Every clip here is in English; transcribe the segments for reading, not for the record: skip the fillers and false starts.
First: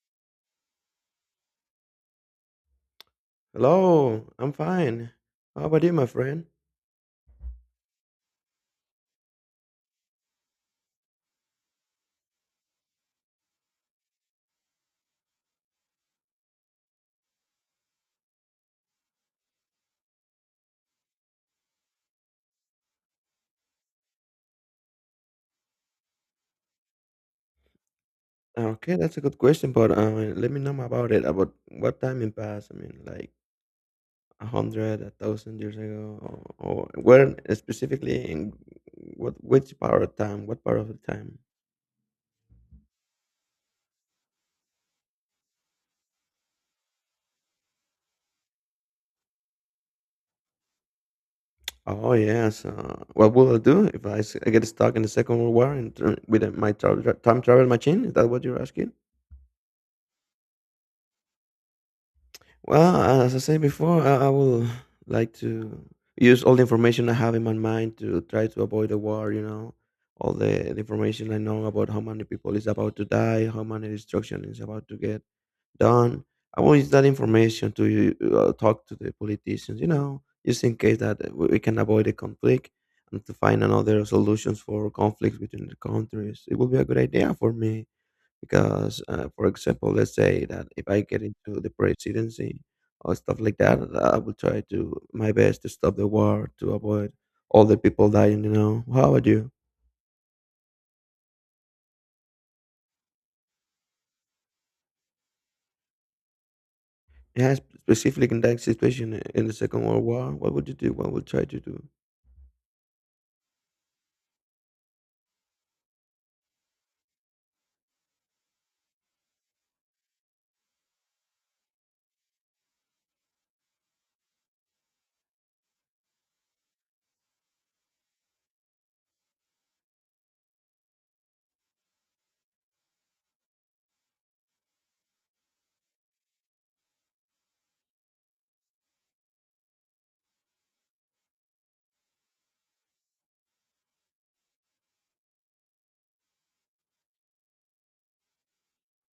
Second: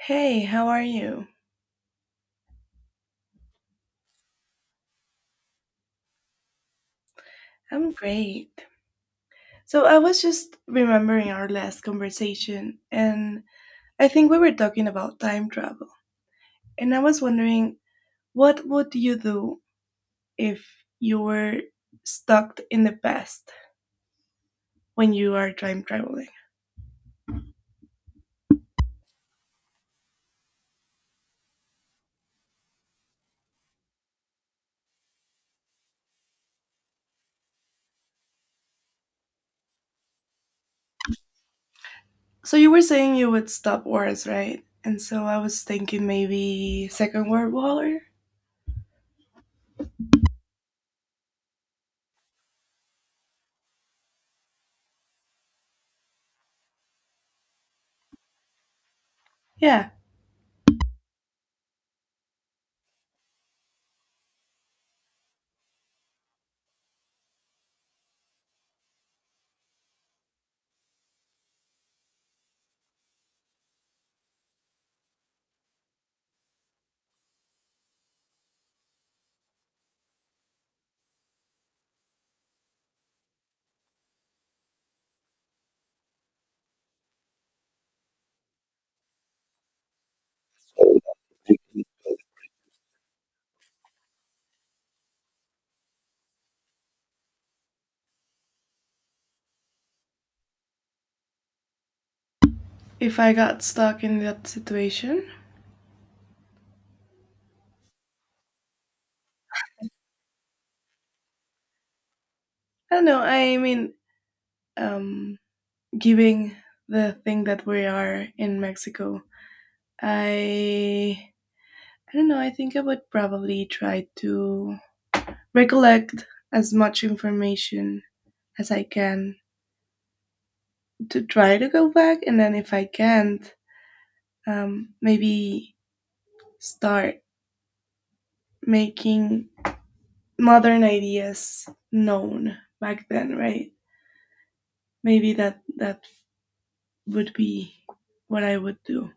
Hey, how are you? Hello, I'm fine. How about you, my friend? I'm great. So I was just remembering our last conversation, and I think we were talking about time travel. And I was wondering, what would you do if you were stuck in the past when you are time traveling? Okay, that's a good question, but let me know more about it. About what time in past? I mean, like a hundred, a thousand years ago, or where specifically in what which part of time? What part of the time? So you were saying you would stop wars, right? And so I was thinking maybe Second World War? Oh yes. What will I do if I get stuck in the Second World War and with my time travel machine? Is that what you're asking? Yeah, Well, as I said before, I will like to use all the information I have in my mind to try to avoid the war. You know, all the, the information I know about how many people is about to die, how many destruction is about to get done. I want use that information to talk to the politicians, you know, just in case that we can avoid a conflict and to find another solutions for conflicts between the countries. It will be a good idea for me because, for example, let's say that if I get into the presidency or stuff like that, I will try to my best to stop the war to avoid all the people dying. You know, how about you? if I got stuck in that situation. Yes, specifically in that situation in the Second World War, what would you do? What would you try to do? I don't know. I mean, um, Giving the thing that we are in Mexico. I I don't know, I think I would probably try to recollect as much information as I can to try to go back and then if I can't, maybe start making modern ideas known back then, right? Maybe that would be what I would do.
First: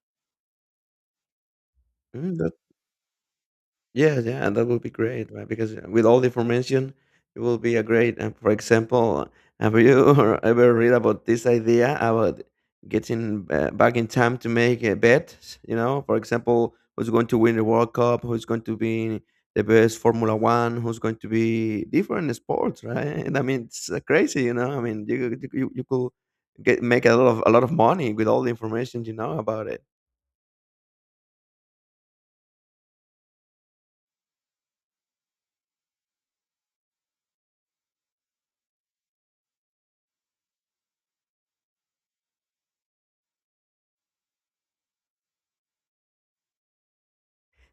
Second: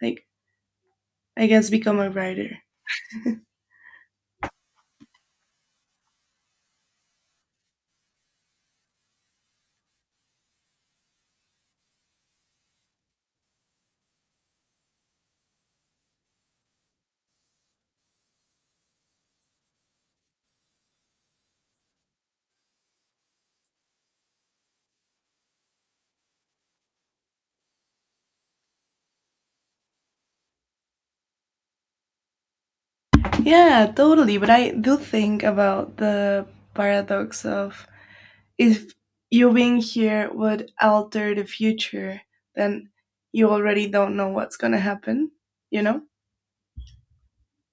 Like I guess become a Mm, writer. Yeah, yeah, that would be great, right? Because with all the information, it will be a great. And for example, have you ever read about this idea about getting back in time to make a bet? You know, for example, who's going to win the World Cup? Who's going to be the best Formula One? Who's going to be different sports, right? And I mean, it's crazy, you know. I mean, you could get make a lot of money with all the information you know about it. Yeah, totally. But I do think about the paradox of if you being here would alter the future, then you already don't know what's gonna happen, you know?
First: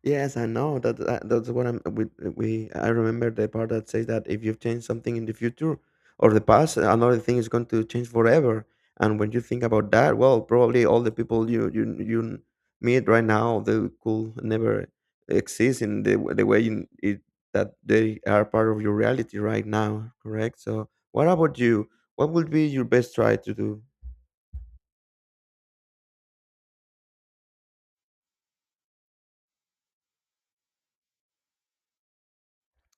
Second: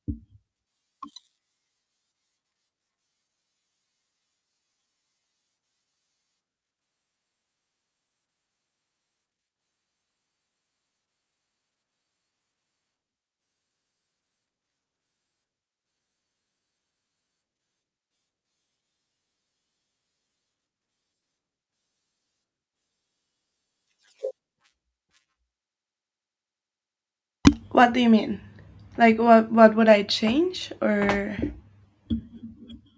Yes, I know that. That's what I'm. We, we. I remember the part that says that if you've changed something in the future or the past, another thing is going to change forever. And when you think about that, well, probably all the people you meet right now, they could never exist in the way in it, that they are part of your reality right now. Correct. So, what about you? What would be your best try to do? What do you mean? Like what would I change? Or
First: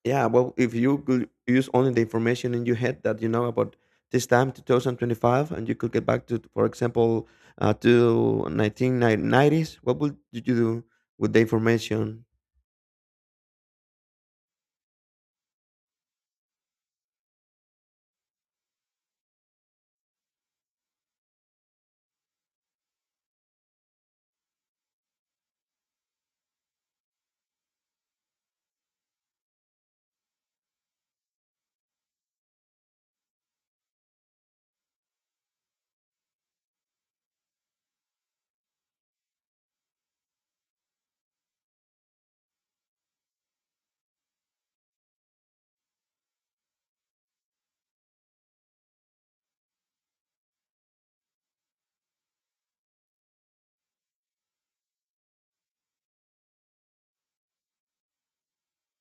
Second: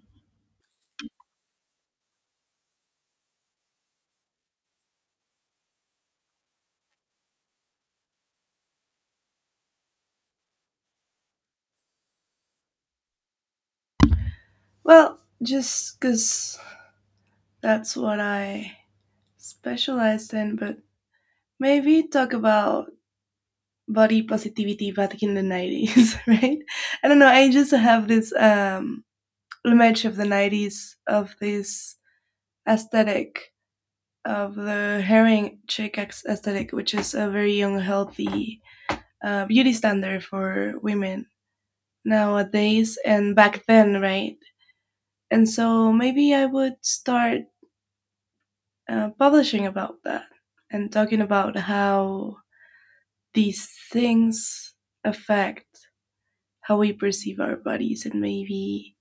Yeah, well, if you could use only the information in your head that you know about this time, 2025, and you could get back to, for example, to 1990s, what would you do with the information? well, just cuz that's what I specialized in, but maybe talk about body positivity back in the 90s, right? I don't know, I just have this image of the 90s of this aesthetic of the herring chick aesthetic, which is a very unhealthy beauty standard for women nowadays and back then, right? And so maybe I would start publishing about that and talking about how these things affect how we perceive our bodies, and maybe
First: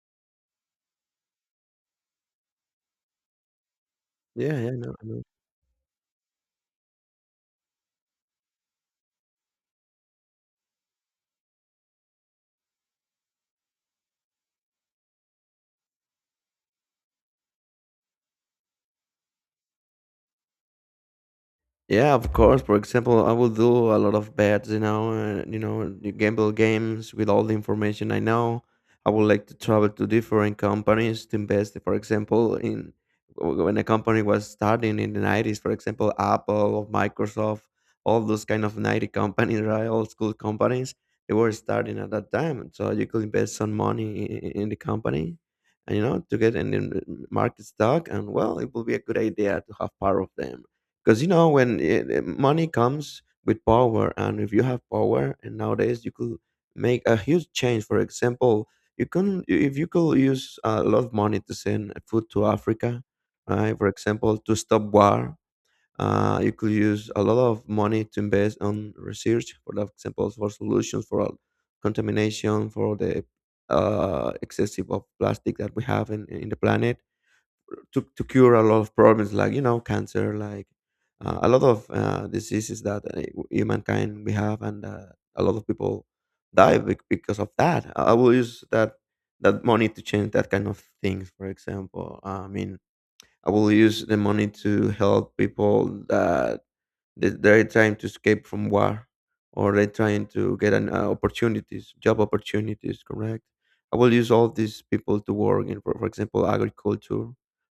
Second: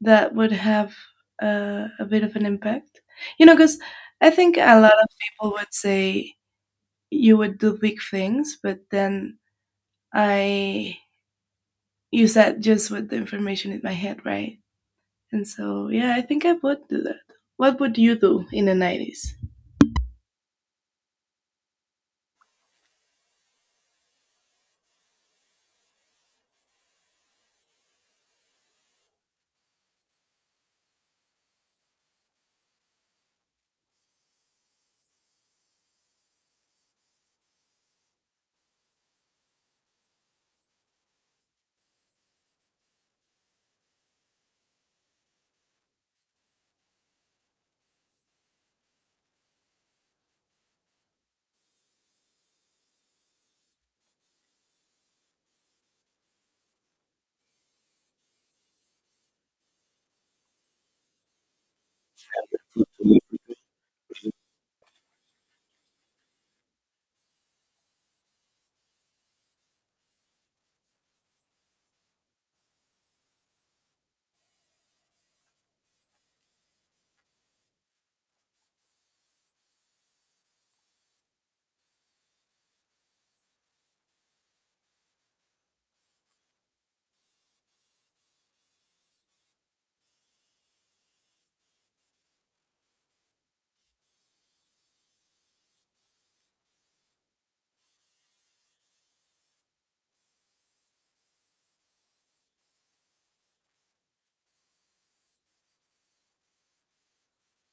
that would have a bit of an impact. You know, because I Yeah, think yeah, a lot of no, people would say you would do big things, but then I use that just with the information in my head, right? And so, yeah, I think I would do that. What would you do in the 90s? Yeah, of course. For example, I will do a lot of bets, you know, and you know, you gamble games with all the information I know. I would like to travel to different companies to invest. For example, in when a company was starting in the nineties, for example, Apple, Microsoft, all those kind of ninety companies, right? Old school companies, they were starting at that time. So you could invest some money in the company, and you know, to get in the market stock, and well, it will be a good idea to have part of them because you know when money comes with power, and if you have power and nowadays you could make a huge change. For example, you can, if you could use a lot of money to send food to Africa, right, for example, to stop war, you could use a lot of money to invest on research, for example, for solutions for all contamination, for the excessive of plastic that we have in the planet, to cure a lot of problems, like, you know, cancer, like a lot of diseases that humankind we have, and a lot of people die because of that. I will use that money to change that kind of things, for example. I mean, I will use the money to help people that they're trying to escape from war, or they're trying to get an opportunities, job opportunities. Correct. I will use all these people to work for example, agriculture,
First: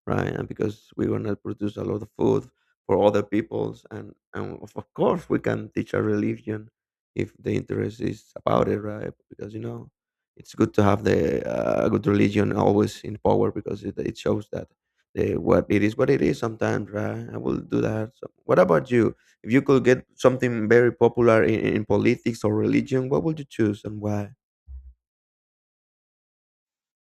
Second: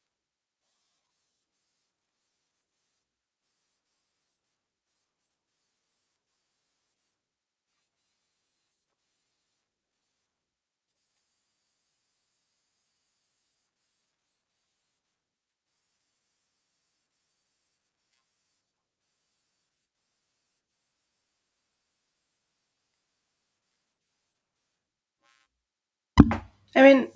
right? And because we're gonna produce a lot of food for other peoples, and of course, we can teach a religion if the interest is about it, right? Because you know it's good to have the good religion always in power, because it shows that the, what it is, sometimes, right. I will do that. So what about you, if you could get something very popular in politics or religion, what would you choose and why? I mean,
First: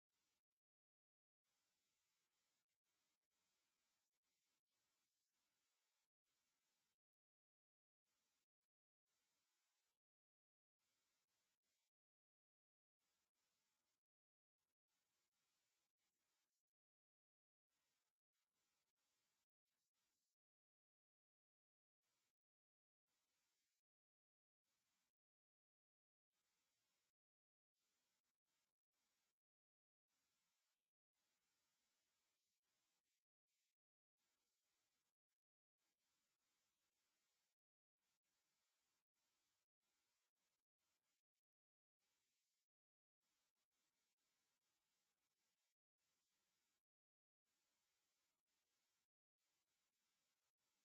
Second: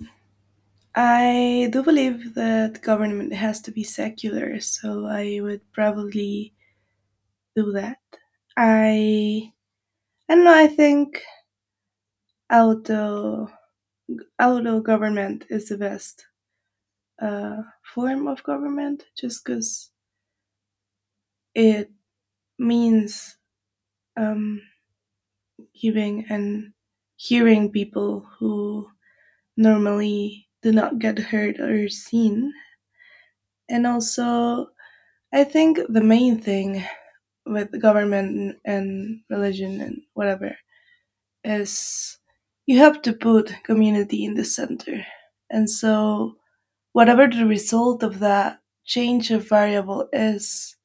I do believe that government has to be secular, so I would probably do that. I I don't know. I think I would although government is the best uh, form of government, just because it means, um, giving and hearing people who normally do not get heard or seen. And also, I think the main thing with government and religion and whatever is you have to put community in the center. And so, whatever the result of that change of variable is,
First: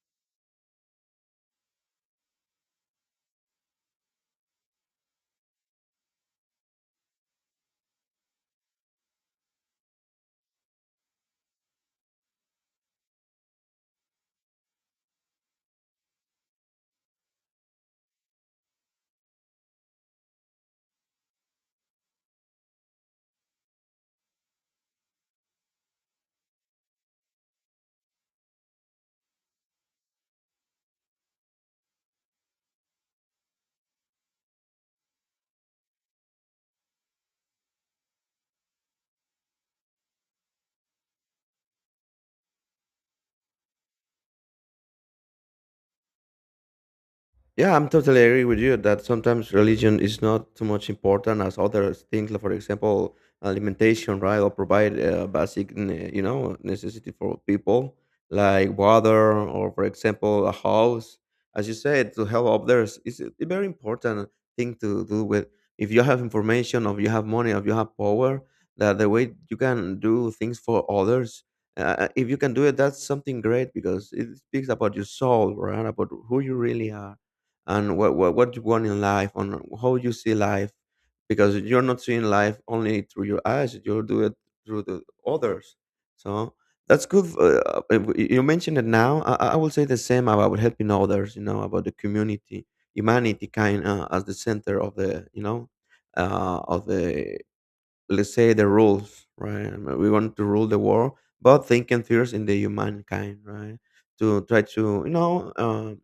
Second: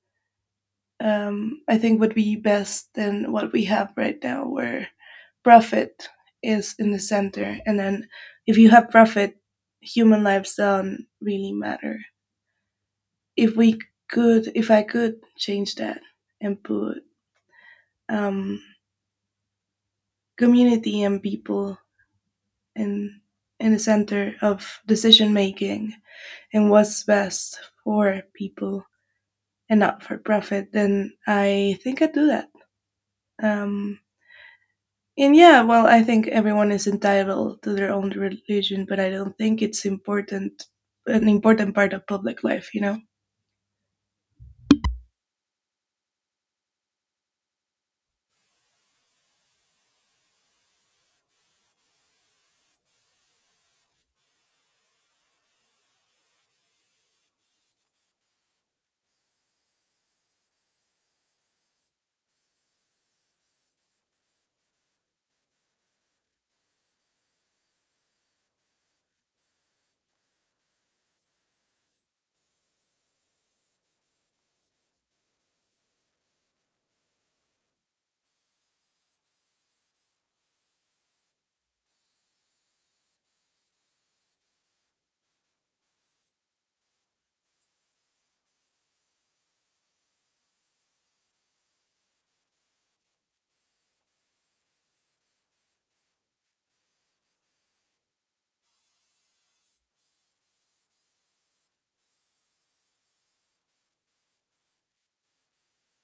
I think would be best than what we have right now, where profit is in the center. And then if you have profit, human lives don't really matter. If we if I could change that and put, um, community and people in in the center of decision making and what's best for people and not for profit, then I think I'd do that. Um, And yeah, well, I think everyone is entitled to their own religion, but I don't think it's important an important part of public life, you know. Yeah, I'm totally agree with you that sometimes religion is not too much important as other things, like for example, alimentation, right, or provide basic, you know, necessity for people like water or, for example, a house. As you said, to help others is a very important thing to do with. If you have information, or you have money, or you have power, that the way you can do things for others, if you can do it, that's something great, because it speaks about your soul, right, about who you really are and what you want in life, on how you see life, because you're not seeing life only through your eyes. You do it through the others. So that's good. Uh, you mentioned it now. I will say the same about helping others, you know, about the community, humanity kind, as the center of the, you know, of the, let's say, the rules, right. I mean, we want to rule the world, but thinking first in the humankind, right, to try to, you know, uh,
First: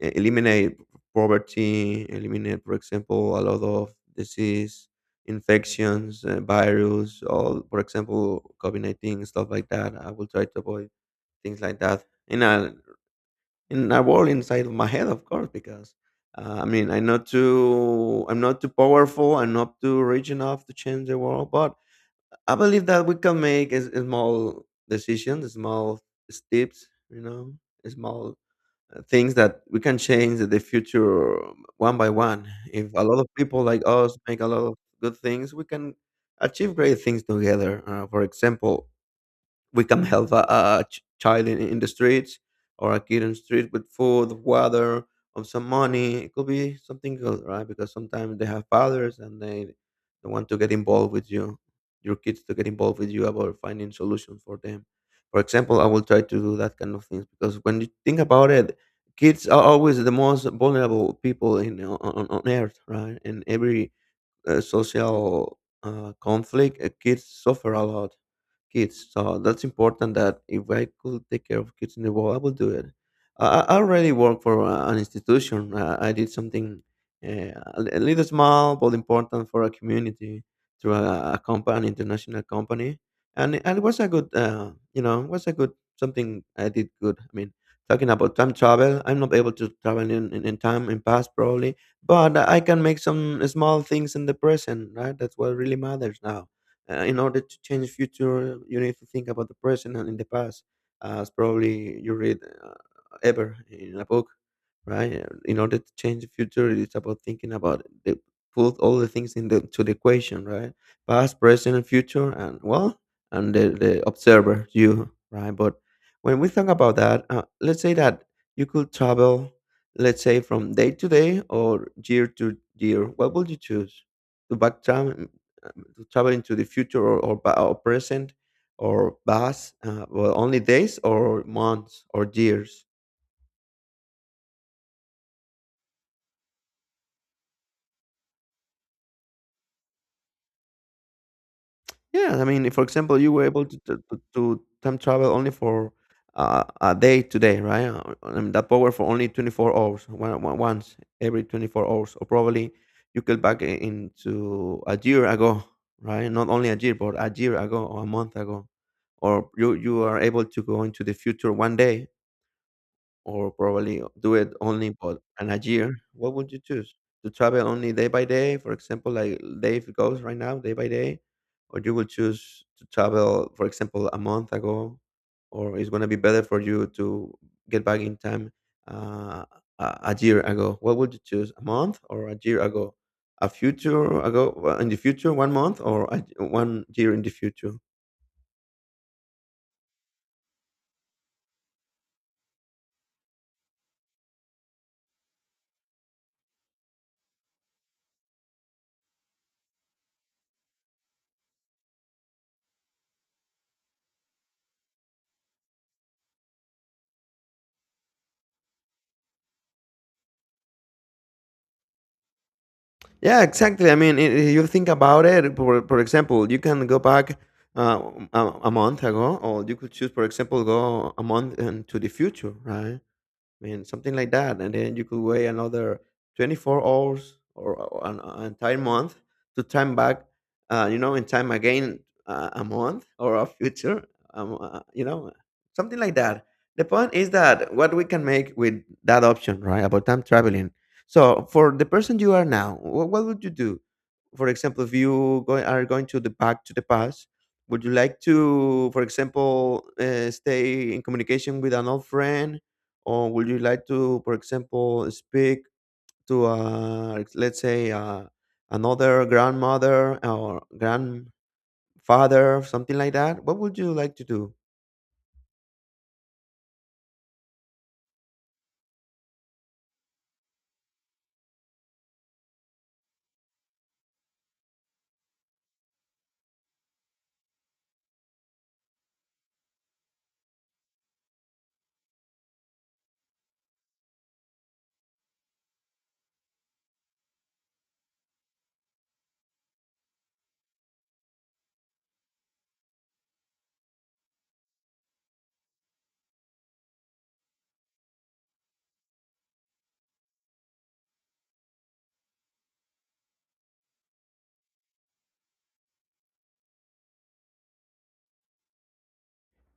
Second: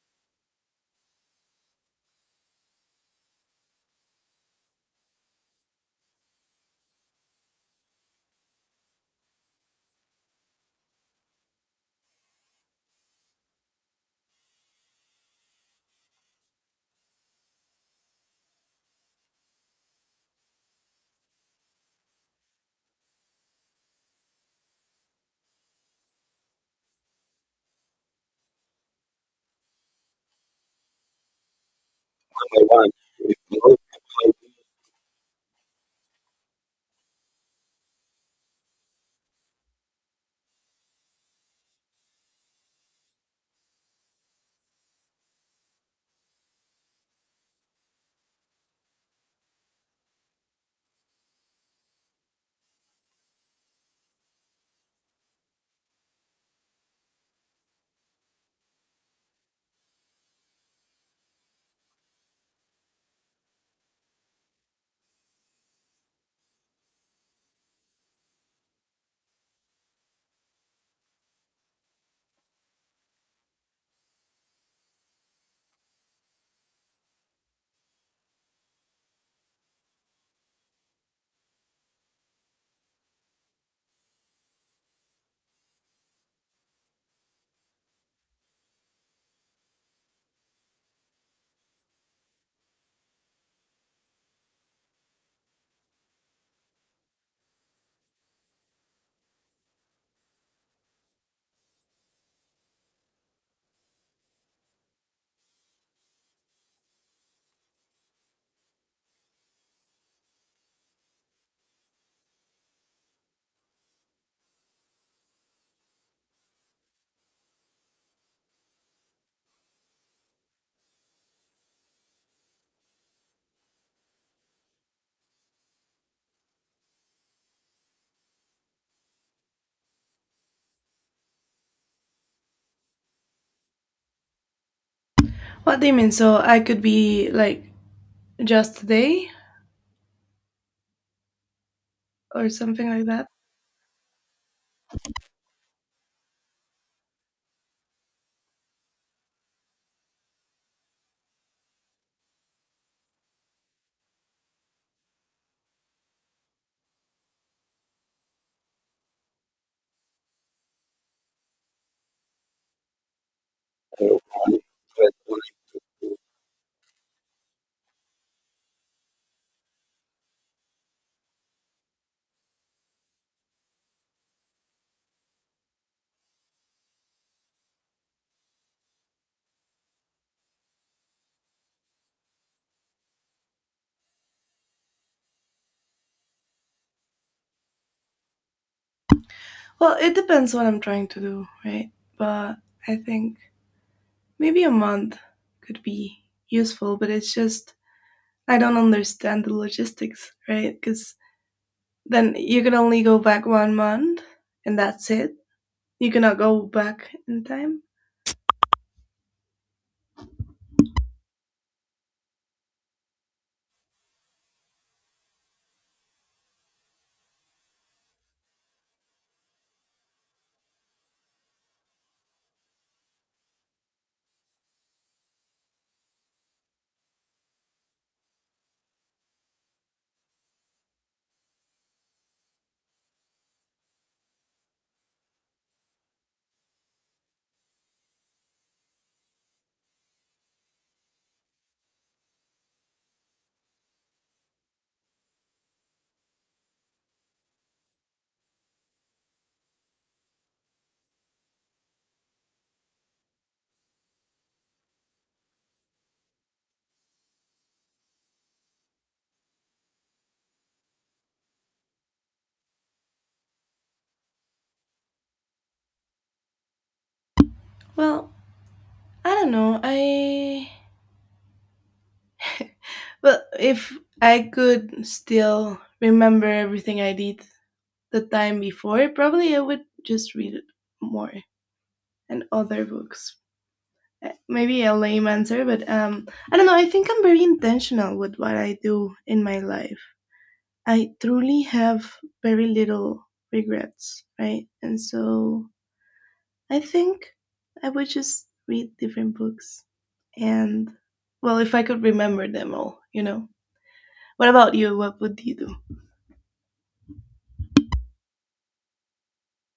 eliminate poverty, eliminate, for example, a lot of disease, infections, virus, all, for example, COVID 19, stuff like that. I will try to avoid things like that in a world inside of my head, of course, because I mean, I'm not too powerful. I'm not too rich enough to change the world, but I believe that we can make a, small decisions, small steps, you know, small things, that we can change the future one by one. If a lot of people like us make a lot of good things, we can achieve great things together. For example, we can help a, child in the streets, or a kid in the street with food, water, or some money. It could be something good, right? Because sometimes they have fathers and they want to get involved with you, your kids to get involved with you about finding solutions for them. For example, I will try to do that kind of things because when you think about it, kids are always the most vulnerable people in on earth, right? In every social conflict, kids suffer a lot, kids. So that's important that if I could take care of kids in the world, I will do it. I already work for an institution. I did something a little small but important for a community through a company, international company. And, and it was a good, you know, it was a good something I did good. I mean, talking about time travel, I'm not able to travel in time in past probably, but I can make some small things in the present, right? That's what really matters now. In order to change the future, you need to think about the present and in the past, as probably you read ever in a book, right? In order to change the future, it's about thinking about put all the things in the to the equation, right? Past, present, and future, and well, and the observer, you, right? But when we think about that, let's say that you could travel, let's say from day to day or year to year. What would you choose? To back time, to travel into the future or present or past, well, only days or months or years? What do you mean? So I could be like just they Yeah, I or mean, for something like example, that? you were able to time travel only for a day today, right? I mean, that power for only 24 hours, once every 24 hours, or probably you get back into a year ago, right? Not only a year, but a year ago or a month ago, or you are able to go into the future one day, or probably do it only for in a year, what would you choose? To travel only day by day, for example, like Dave goes right now, day by day, or you will choose to travel, for example, a month ago, or it's gonna be better for you to get back in time uh, a year ago. What would you choose? A month or a year ago? A future ago in the future, one month or one year in the future? Well, it depends what I'm trying to do, right? But I think maybe a month could be useful, but it's just I don't understand the logistics, right? Because then you can only go back 1 month and that's it. You cannot go back in time. Yeah, exactly. I mean, if you think about it, for example, you can go back uh, a, a month ago, or you could choose, for example, go a month into the future, right? I mean, something like that, and then you could wait another 24 hours or an entire month to time back, you know, in time again a month or a future, you know, something like that. The point is that what we can make with that option, right, about time traveling. So, for the person you are now, what would you do? For example, if you are going to the back to the past, would you like to, for example, stay in communication with an old friend? Or would you like to, for example, speak to, let's say, another grandmother or grandfather, something like that? What would you like to do? Well, I don't know. I well, if I could still remember everything I did the time before, probably I would just read it more and other books. Eh, maybe a lame answer, but I don't know. I think I'm very intentional with what I do in my life. I truly have very little regrets, right? And so I think I would just read different books, and well, if I could remember them all, you know. What about you? What would you do?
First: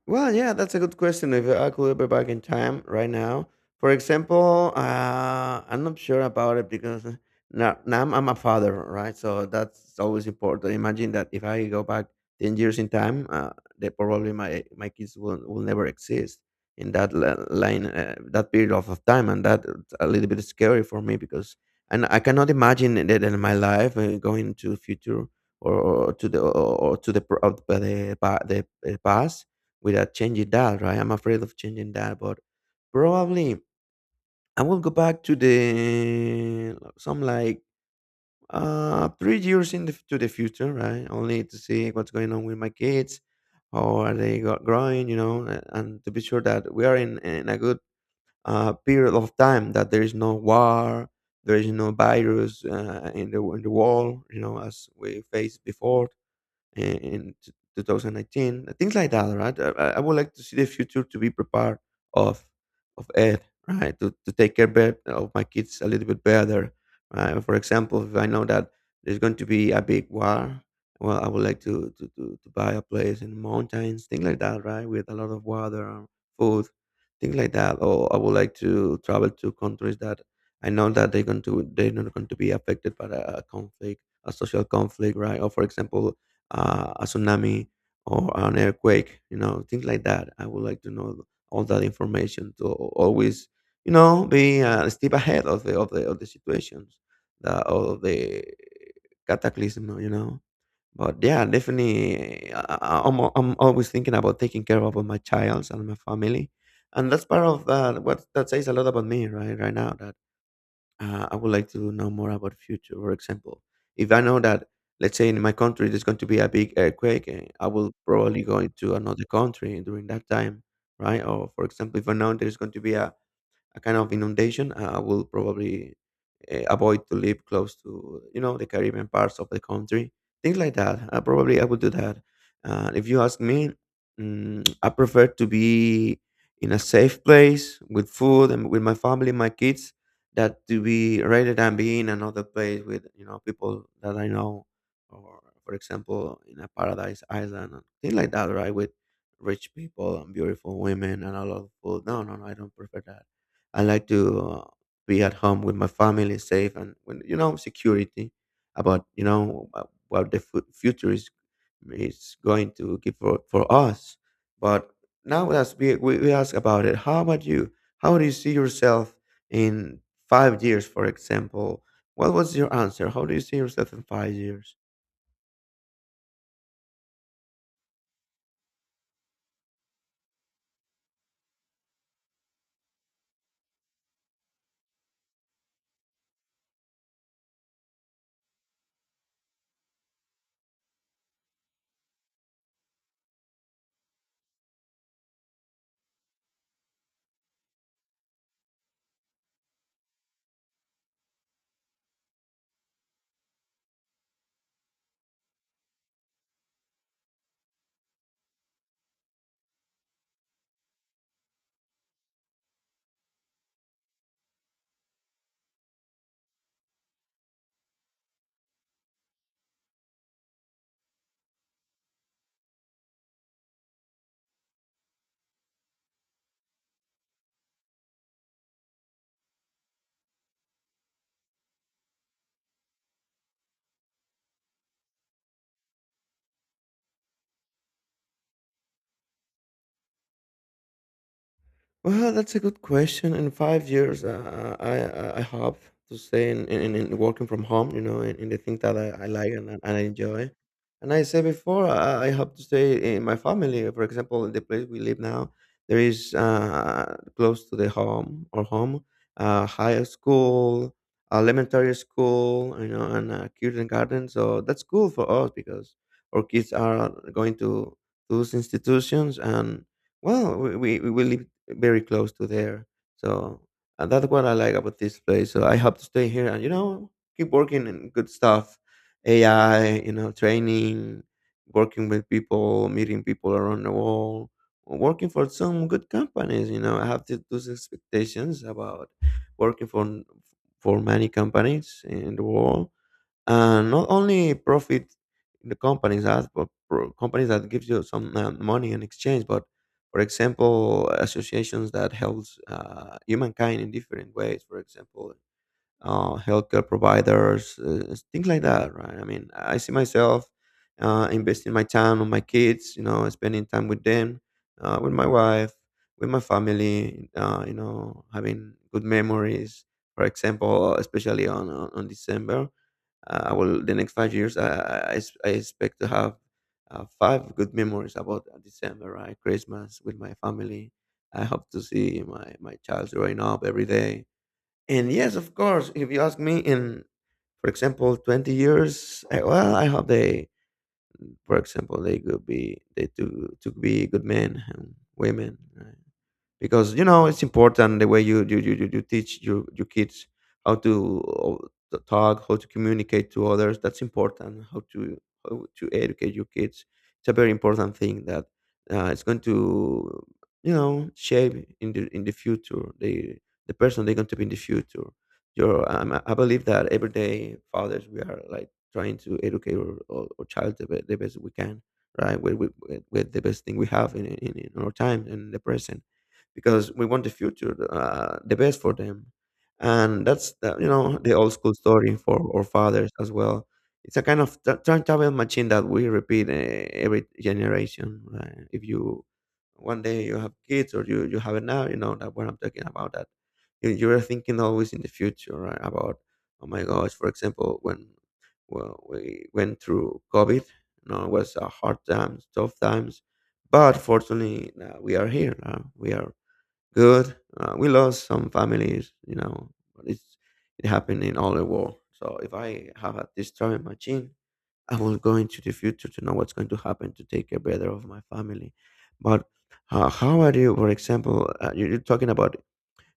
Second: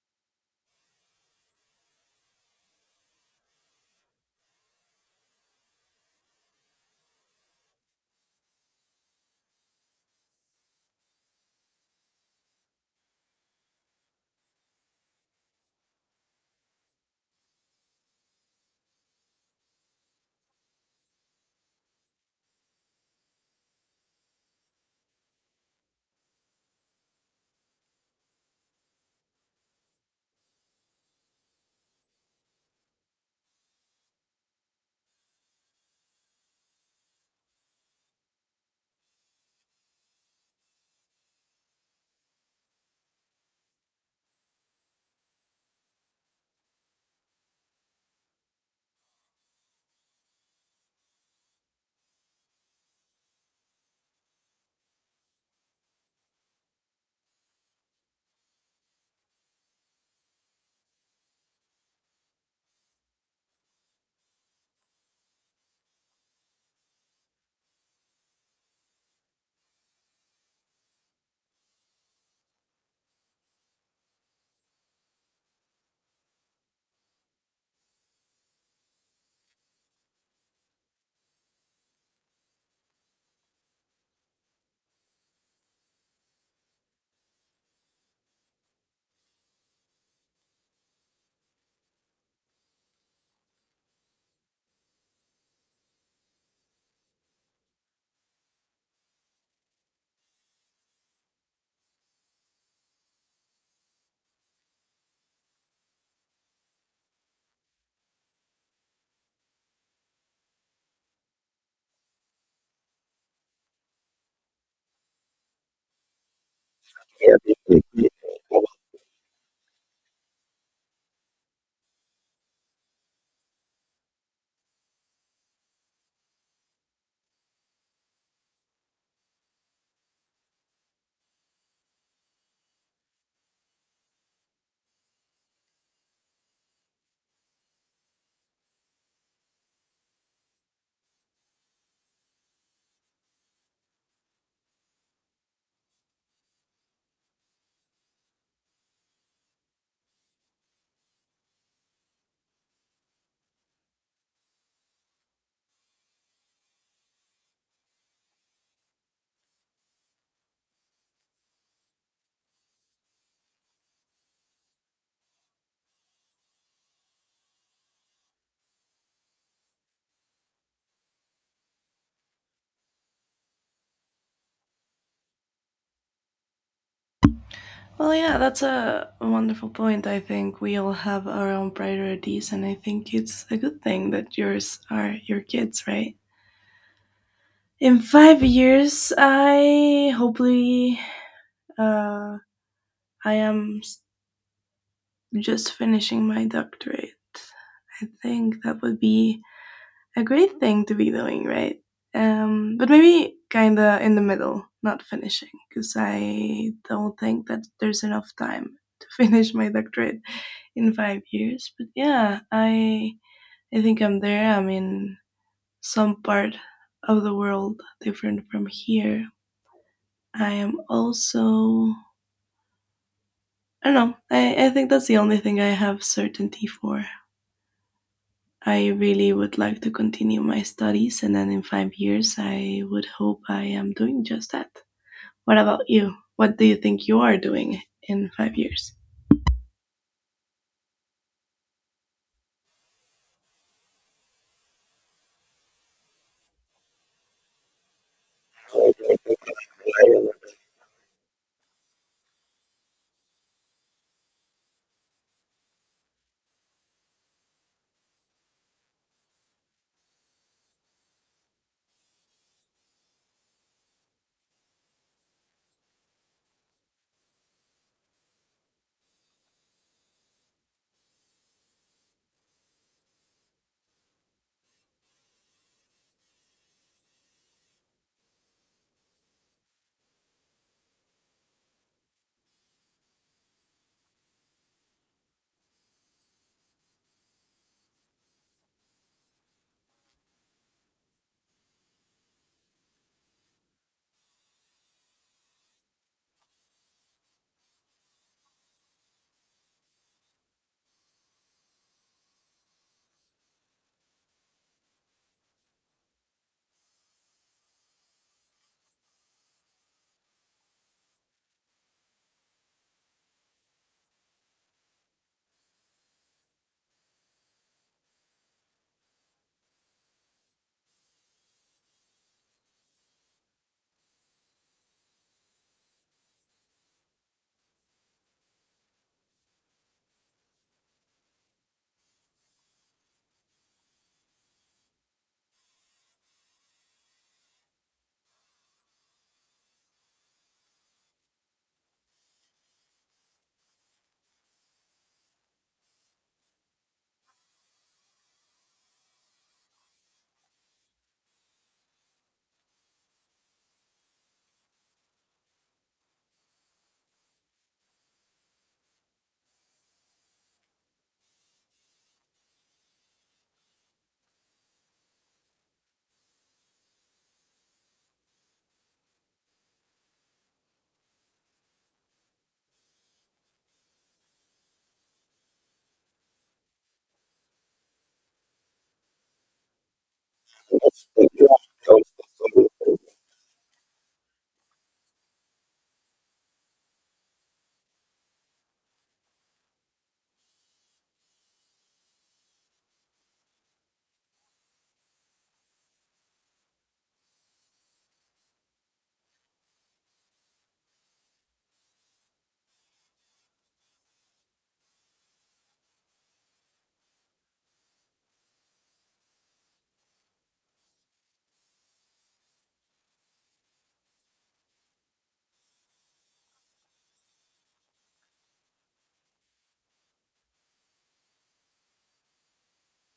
Well, yeah, that's a good question. If I could be back in time right now, for example, I'm not sure about it because now I'm a father, right? So that's always important. Imagine that if I go back 10 years in time, that probably my kids will never exist in that line, that period of time, and that's a little bit scary for me because and I cannot imagine that in my life going to future or, or to the or, or to the, pro- of the, pa- the past without changing that, right? I'm afraid of changing that, but probably I will go back to the some like 3 years in the future, right? Only to see what's going on with my kids, how are they growing, you know, and to be sure that we are in a good period of time, that there is no war, there is no virus in the world, you know, as we faced before in 2019, things like that, right? I would like to see the future to be prepared of of ed, right? To take care of my kids a little bit better. Right? For example, if I know that there's going to be a big war, well, I would like to to buy a place in the mountains, things like that, right? With a lot of water, and food, things like that. Or I would like to travel to countries that I know that they're not going to be affected by a conflict, a social conflict, right? Or for example, a tsunami or an earthquake, you know, things like that. I would like to know all that information to always, you know, be a step ahead of the of the of the situations, the of the cataclysm, you know. But yeah, definitely, I'm always thinking about taking care of my child and my family, and that's part of that. What that says a lot about me, right? Right now, that I would like to know more about the future. For example, if I know that, let's say in my country, there's going to be a big earthquake, Yeah, I will definitely. probably go into another country during that time, right? Or for example, if I know there's going to be a kind of inundation, I will probably avoid to live close to, you know, the Caribbean parts of the country, things like that. Probably I would do that. If you ask me, mm, I prefer to be in a safe place with food and with my family, my kids, that to be rather than being in another place with, you know, people that I know, or for example in a paradise island, and things like that, right? With rich people and beautiful women and a lot of food. No, no, no, I don't prefer that. I like to be at home with my family, safe, and when you know security about, you know, what the future is going to give for us. But now that we ask about it, how about you? How do you see yourself in 5 years, for example? What was your answer? How do you see yourself in 5 years? Well, yeah, that's a wonderful point. I think we all have our own priorities, and I think it's a good thing that yours are your kids, right? In 5 years, I hopefully, uh, I am s- just finishing my doctorate. I think that would be a great thing to be doing, right? But maybe kind of in the middle, not finishing, because I don't think that there's enough time to finish my doctorate in 5 years. But yeah, I think I'm there. I'm in some part of the world different from here. I am also I don't know. I think that's the only thing I have certainty for. I really would like to continue my studies, and then in 5 years, I would hope I am doing just that. What about you? What do you think you are doing in 5 years? Well, that's a good question. In 5 years, I hope to stay in working from home, you know, in the thing that I like and I enjoy. And I said before, I hope to stay in my family. For example, in the place we live now, there is close to the home or home, high school, elementary school, you know, and kindergarten. So that's cool for us because our kids are going to those institutions and well, we live very close to there, so and that's what I like about this place. So I hope to stay here and, you know, keep working in good stuff, AI, you know, training, working with people, meeting people around the world, working for some good companies. You know, I have those expectations about working for many companies in the world and not only profit the companies that but companies that gives you some money in exchange, but for example associations that helps humankind in different ways, for example healthcare providers, things like that, right? I mean, I see myself investing my time on my kids, you know, spending time with them, with my wife, with my family, you know, having good memories. For example, especially on December, I will the next 5 years. I expect to have five good memories about December, right? Christmas with my family. I hope to see my child growing up every day. And yes, of course, if you ask me in, for example, 20 years, I, well, I hope they, for example, they could be, to be good men and women. Right? Because you know it's important the way you teach your kids how to talk, how to communicate to others, that's important, how to educate your kids, it's a very important thing that it's going to, you know, shape in the future the person they're going to be in the future. Your I believe that every day fathers we are like trying to educate our child the the best we can, right, with the best thing we have in our time and the present, because we want the future, the best for them. And that's the, you know, the old school story for our fathers as well. It's a kind of time travel machine that we repeat every generation, right? If you one day you have kids or you have it now, you know that what I'm talking about, that you're thinking always in the future, right, about oh my gosh, for example, when well, we went through covid, you know, it was a hard times, tough times, but fortunately we are here now, we are good. We lost some families, you know, but it's, it happened in all the world. So if I have a this time machine, I will go into the future to know what's going to happen to take care better of my family. But how are you, for example? You're talking about,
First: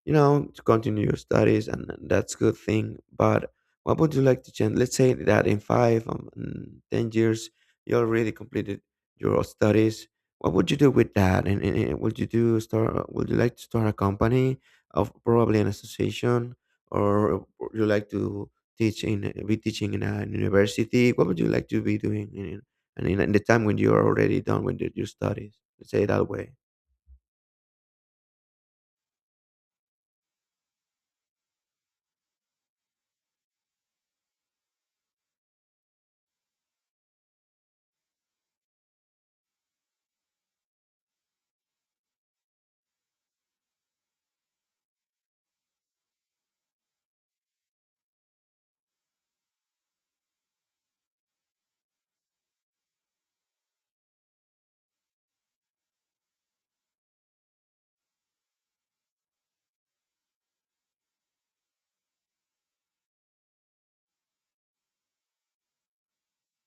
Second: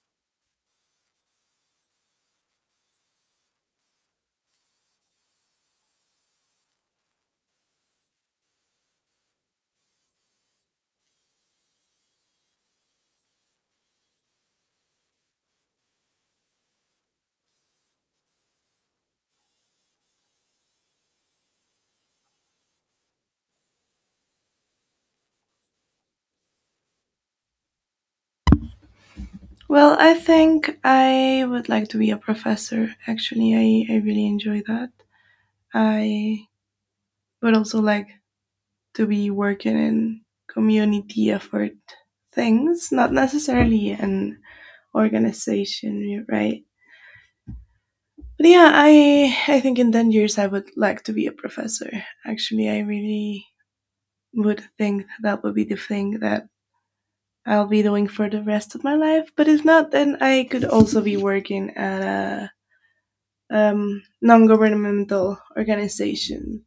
you know, to continue your studies, and that's good thing, but what would you like to change, let's say, that in 10 years you already completed your studies, what would you do with that, and, would you do start would you like to start a company, of probably an association, or would you like to teach in be teaching in a university? What would you like to be doing in the time when you're already done with your studies, let's say it that way? Well, I think I would like to be a professor. Actually, I really enjoy that. I would also like to be working in community effort things, not necessarily an organization, right? But yeah, I think in 10 years I would like to be a professor. Actually, I really would think that would be the thing that I'll be doing for the rest of my life. But if not, then I could also be working at a, non-governmental organization.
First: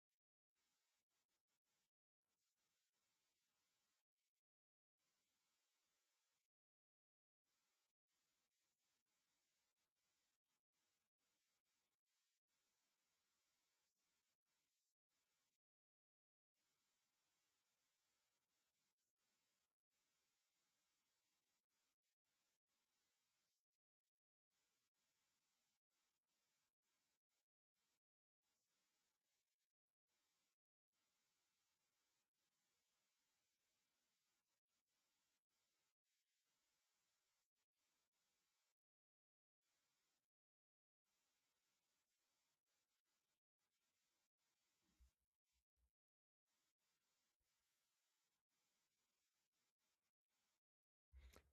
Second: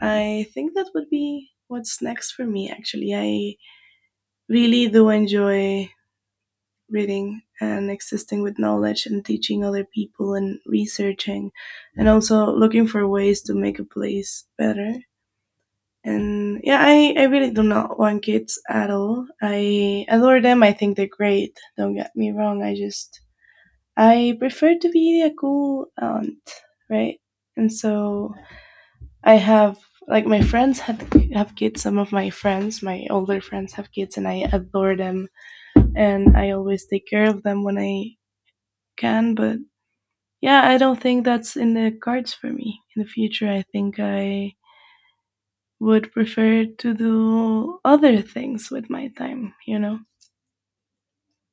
I think that would be what's next for me. Actually, I really do enjoy reading and existing with knowledge and teaching other people and researching and also looking for ways to make a place better. And yeah, I really do not want kids at all. I adore them, I think they're great, don't get me wrong, I just I prefer to be a cool aunt, right? And so I have, like my friends have, have kids. Some of my friends, my older friends have kids and I adore them, and I always take care of them when I can, but yeah, I don't think that's in the cards for me in the future. I think I would prefer to do other things with my time, you know?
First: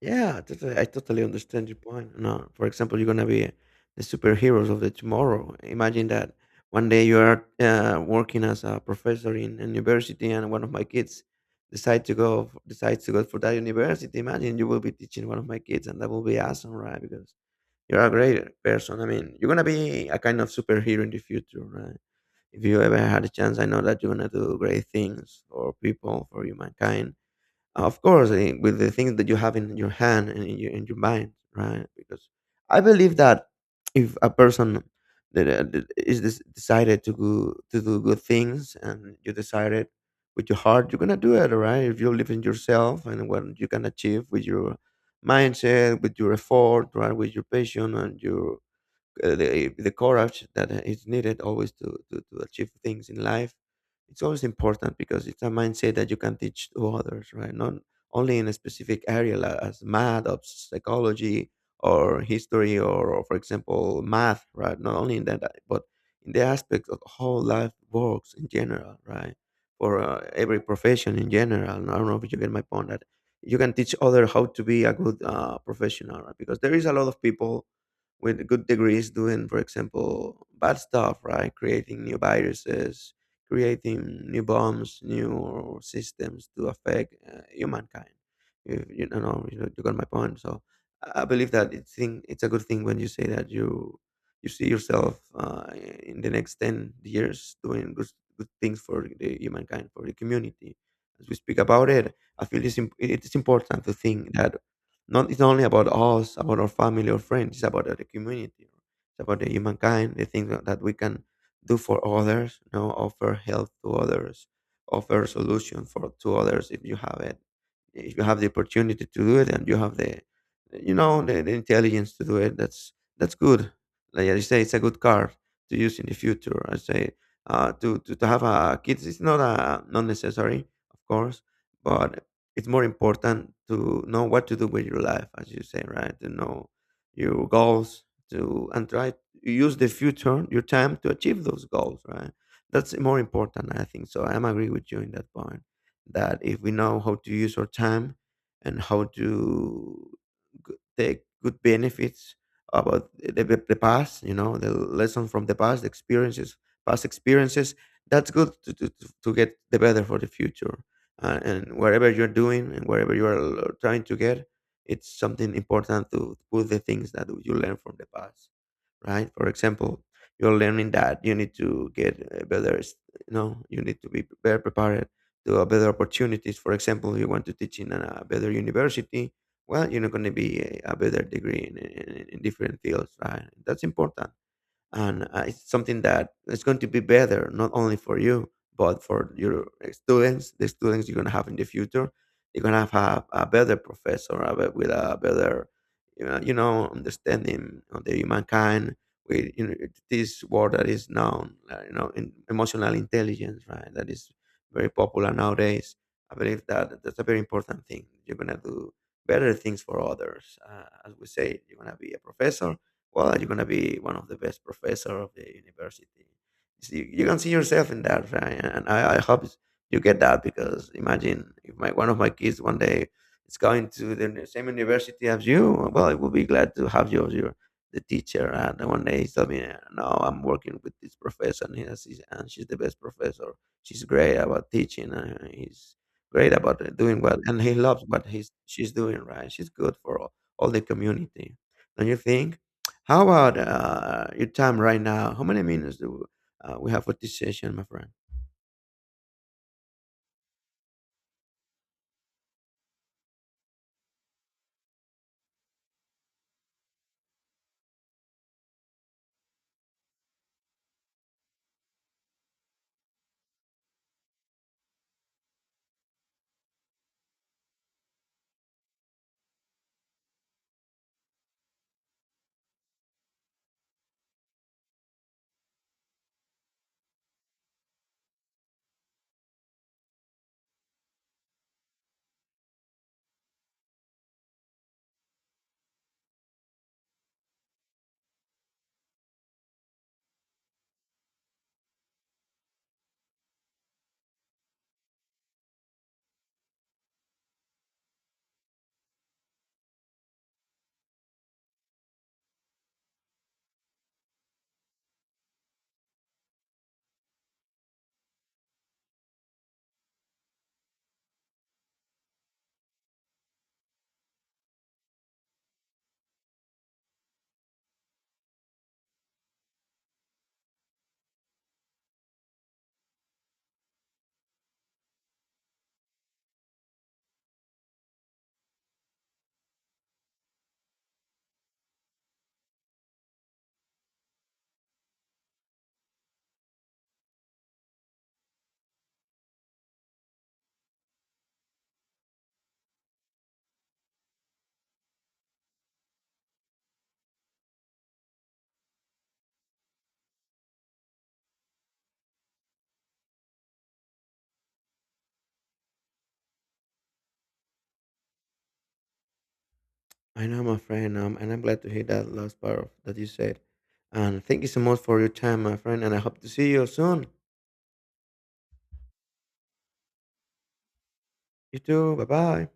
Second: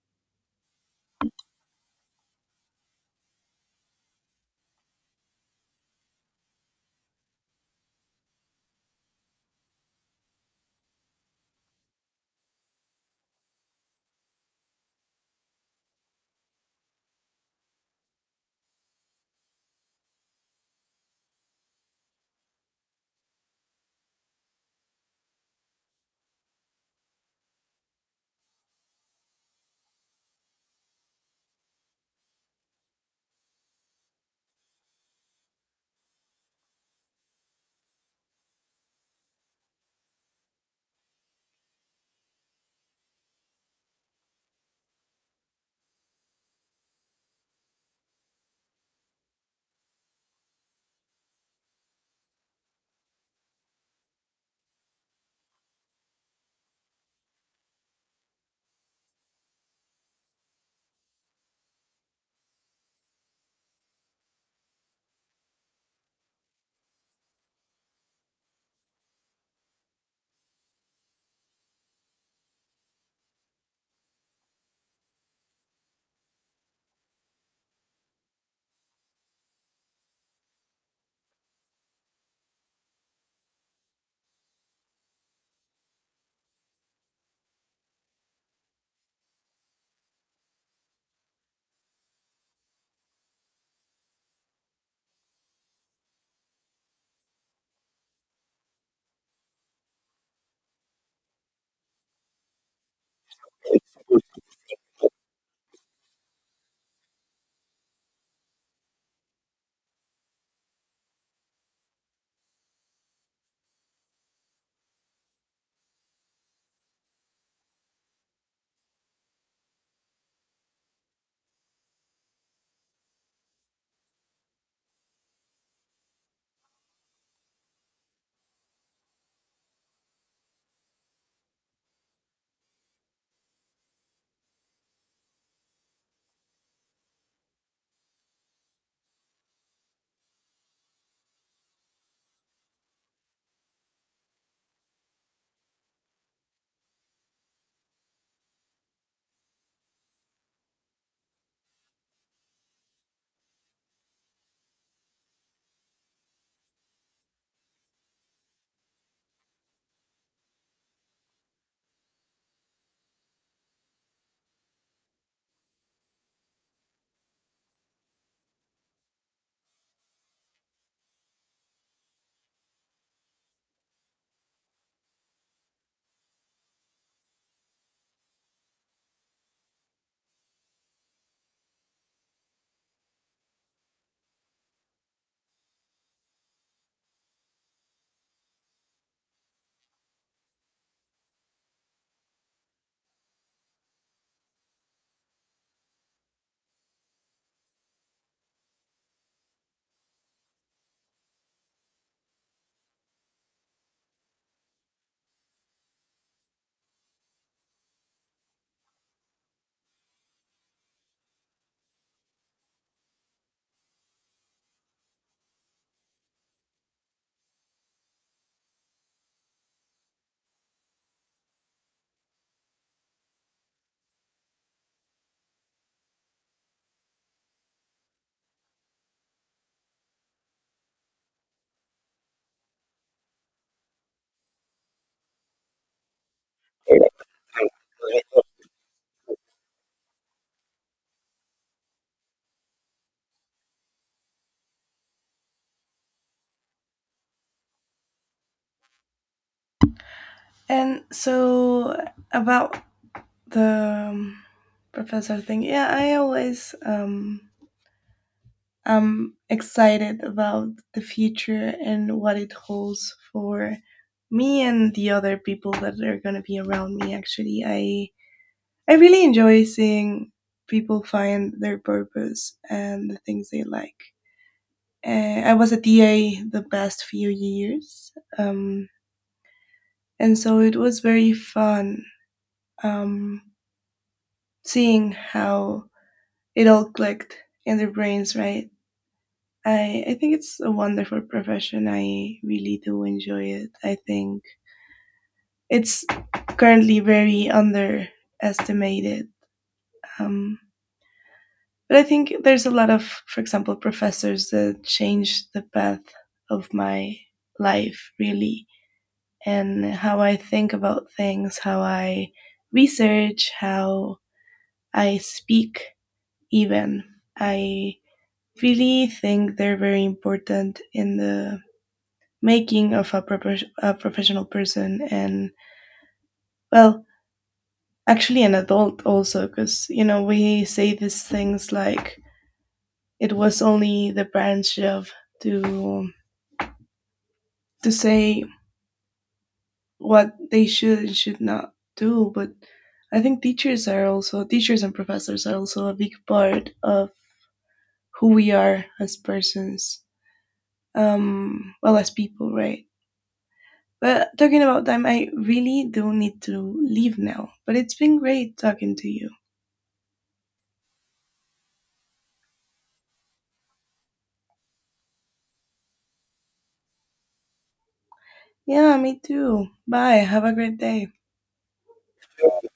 Yeah, totally. I totally understand your point. No, for example, you're gonna be the superheroes of the tomorrow. Imagine that one day you are working as a professor in a university, and one of my kids decides to go for that university. Imagine you will be teaching one of my kids, and that will be awesome, right? Because you're a great person. I mean, you're gonna be a kind of superhero in the future, right? If you ever had a chance, I know that you're gonna do great things for people, for humankind of course, with the things that you have in your hand and in your mind, right? Because I believe that if a person that, that is this decided to go, to do good things and you decided with your heart, you're gonna do it, right? If you believe in yourself and what you can achieve with your mindset, with your effort, right, with your passion and your the courage that is needed always to achieve things in life. It's always important because it's a mindset that you can teach to others, right? Not only in a specific area like as math or psychology or history, or for example math, right? Not only in that, but in the aspect of how life works in general, right? For every profession in general. I don't know if you get my point, that you can teach other how to be a good professional, right? Because there is a lot of people with good degrees doing, for example, bad stuff, right? Creating new viruses, creating new bombs, new systems to affect humankind. You don't know, you got my point. So I believe that it's a good thing when you say that you see yourself in the next 10 years doing good things for the humankind, for the community. As we speak about it, I feel it's important to think that not it's not only about us, about our family or friends. It's about the community. It's about the humankind. The things that we can do for others. You know, offer help to others, offer solution for to others if you have it. If you have the opportunity to do it and you have the, you know, the intelligence to do it, that's good. Like I say, it's a good card to use in the future. I say to have a kids. It's not a not necessary, of course, but it's more important to know what to do with your life, as you say, right? To know your goals, to and try to use the future, your time to achieve those goals, right? That's more important, I think. So I'm agree with you in that point. That if we know how to use our time and how to take good benefits about the, the past, you know, the lesson from the past, the experiences, past experiences, that's good to get the better for the future, and whatever you're doing and wherever you are trying to get, it's something important to put the things that you learn from the past, right? For example, you're learning that you need to get you know, you need to be better prepared to, better opportunities. For example, you want to teach in a better university. Well, you're not going to be a better degree in, in different fields, right? That's important. And it's something that is going to be better not only for you but for your students, the students you're going to have in the future. You're going to have a better professor, with a better, you know, understanding of the humankind. With, you know, this word that is known, you know, in emotional intelligence, right? That is very popular nowadays. I believe that that's a very important thing. You're going to do better things for others. As we say, you're going to be a professor. Well, you're gonna be one of the best professor of the university. So you can see yourself in that, right? And I hope you get that, because imagine if my one of my kids one day is going to the same university as you. Well, I will be glad to have you as your the teacher. And then one day he told me, "No, I'm working with this professor, and, she's the best professor. She's great about teaching. And he's great about doing what, and he loves what he's she's doing. Right? She's good for all the community." Don't you think? How about your time right now? How many minutes do we have for this session, my friend? And so about the professor thing, yeah, I always am excited about the future and what it holds for me and the other people that are going to be around me actually. I really enjoy seeing people find their purpose and the things they like. I was a TA the past few years, um, and so it was very fun, um, seeing how it all clicked in their brains, right? I think it's a wonderful profession. I really do enjoy it. I think it's currently very underestimated. Um, But I think there's a lot of, for example, professors that changed the path of my life really, and how I think about things, how I research, how I speak, even. I really think they're very important in the making of a a professional person and, well, actually an adult also, because, you know, we say these things like it was only the parents' job to to say what they should and should not do, but I think teachers are also teachers and professors are also a big part of who we are as persons, well as people, right? But talking about time, I really do need to leave now. But it's been great talking to you. I know, my friend, and I'm glad to hear that last part that you said. And thank you so much for your time, my friend, and I hope to see you soon. Yeah, me too. Bye. Have a great day. You too. Bye bye.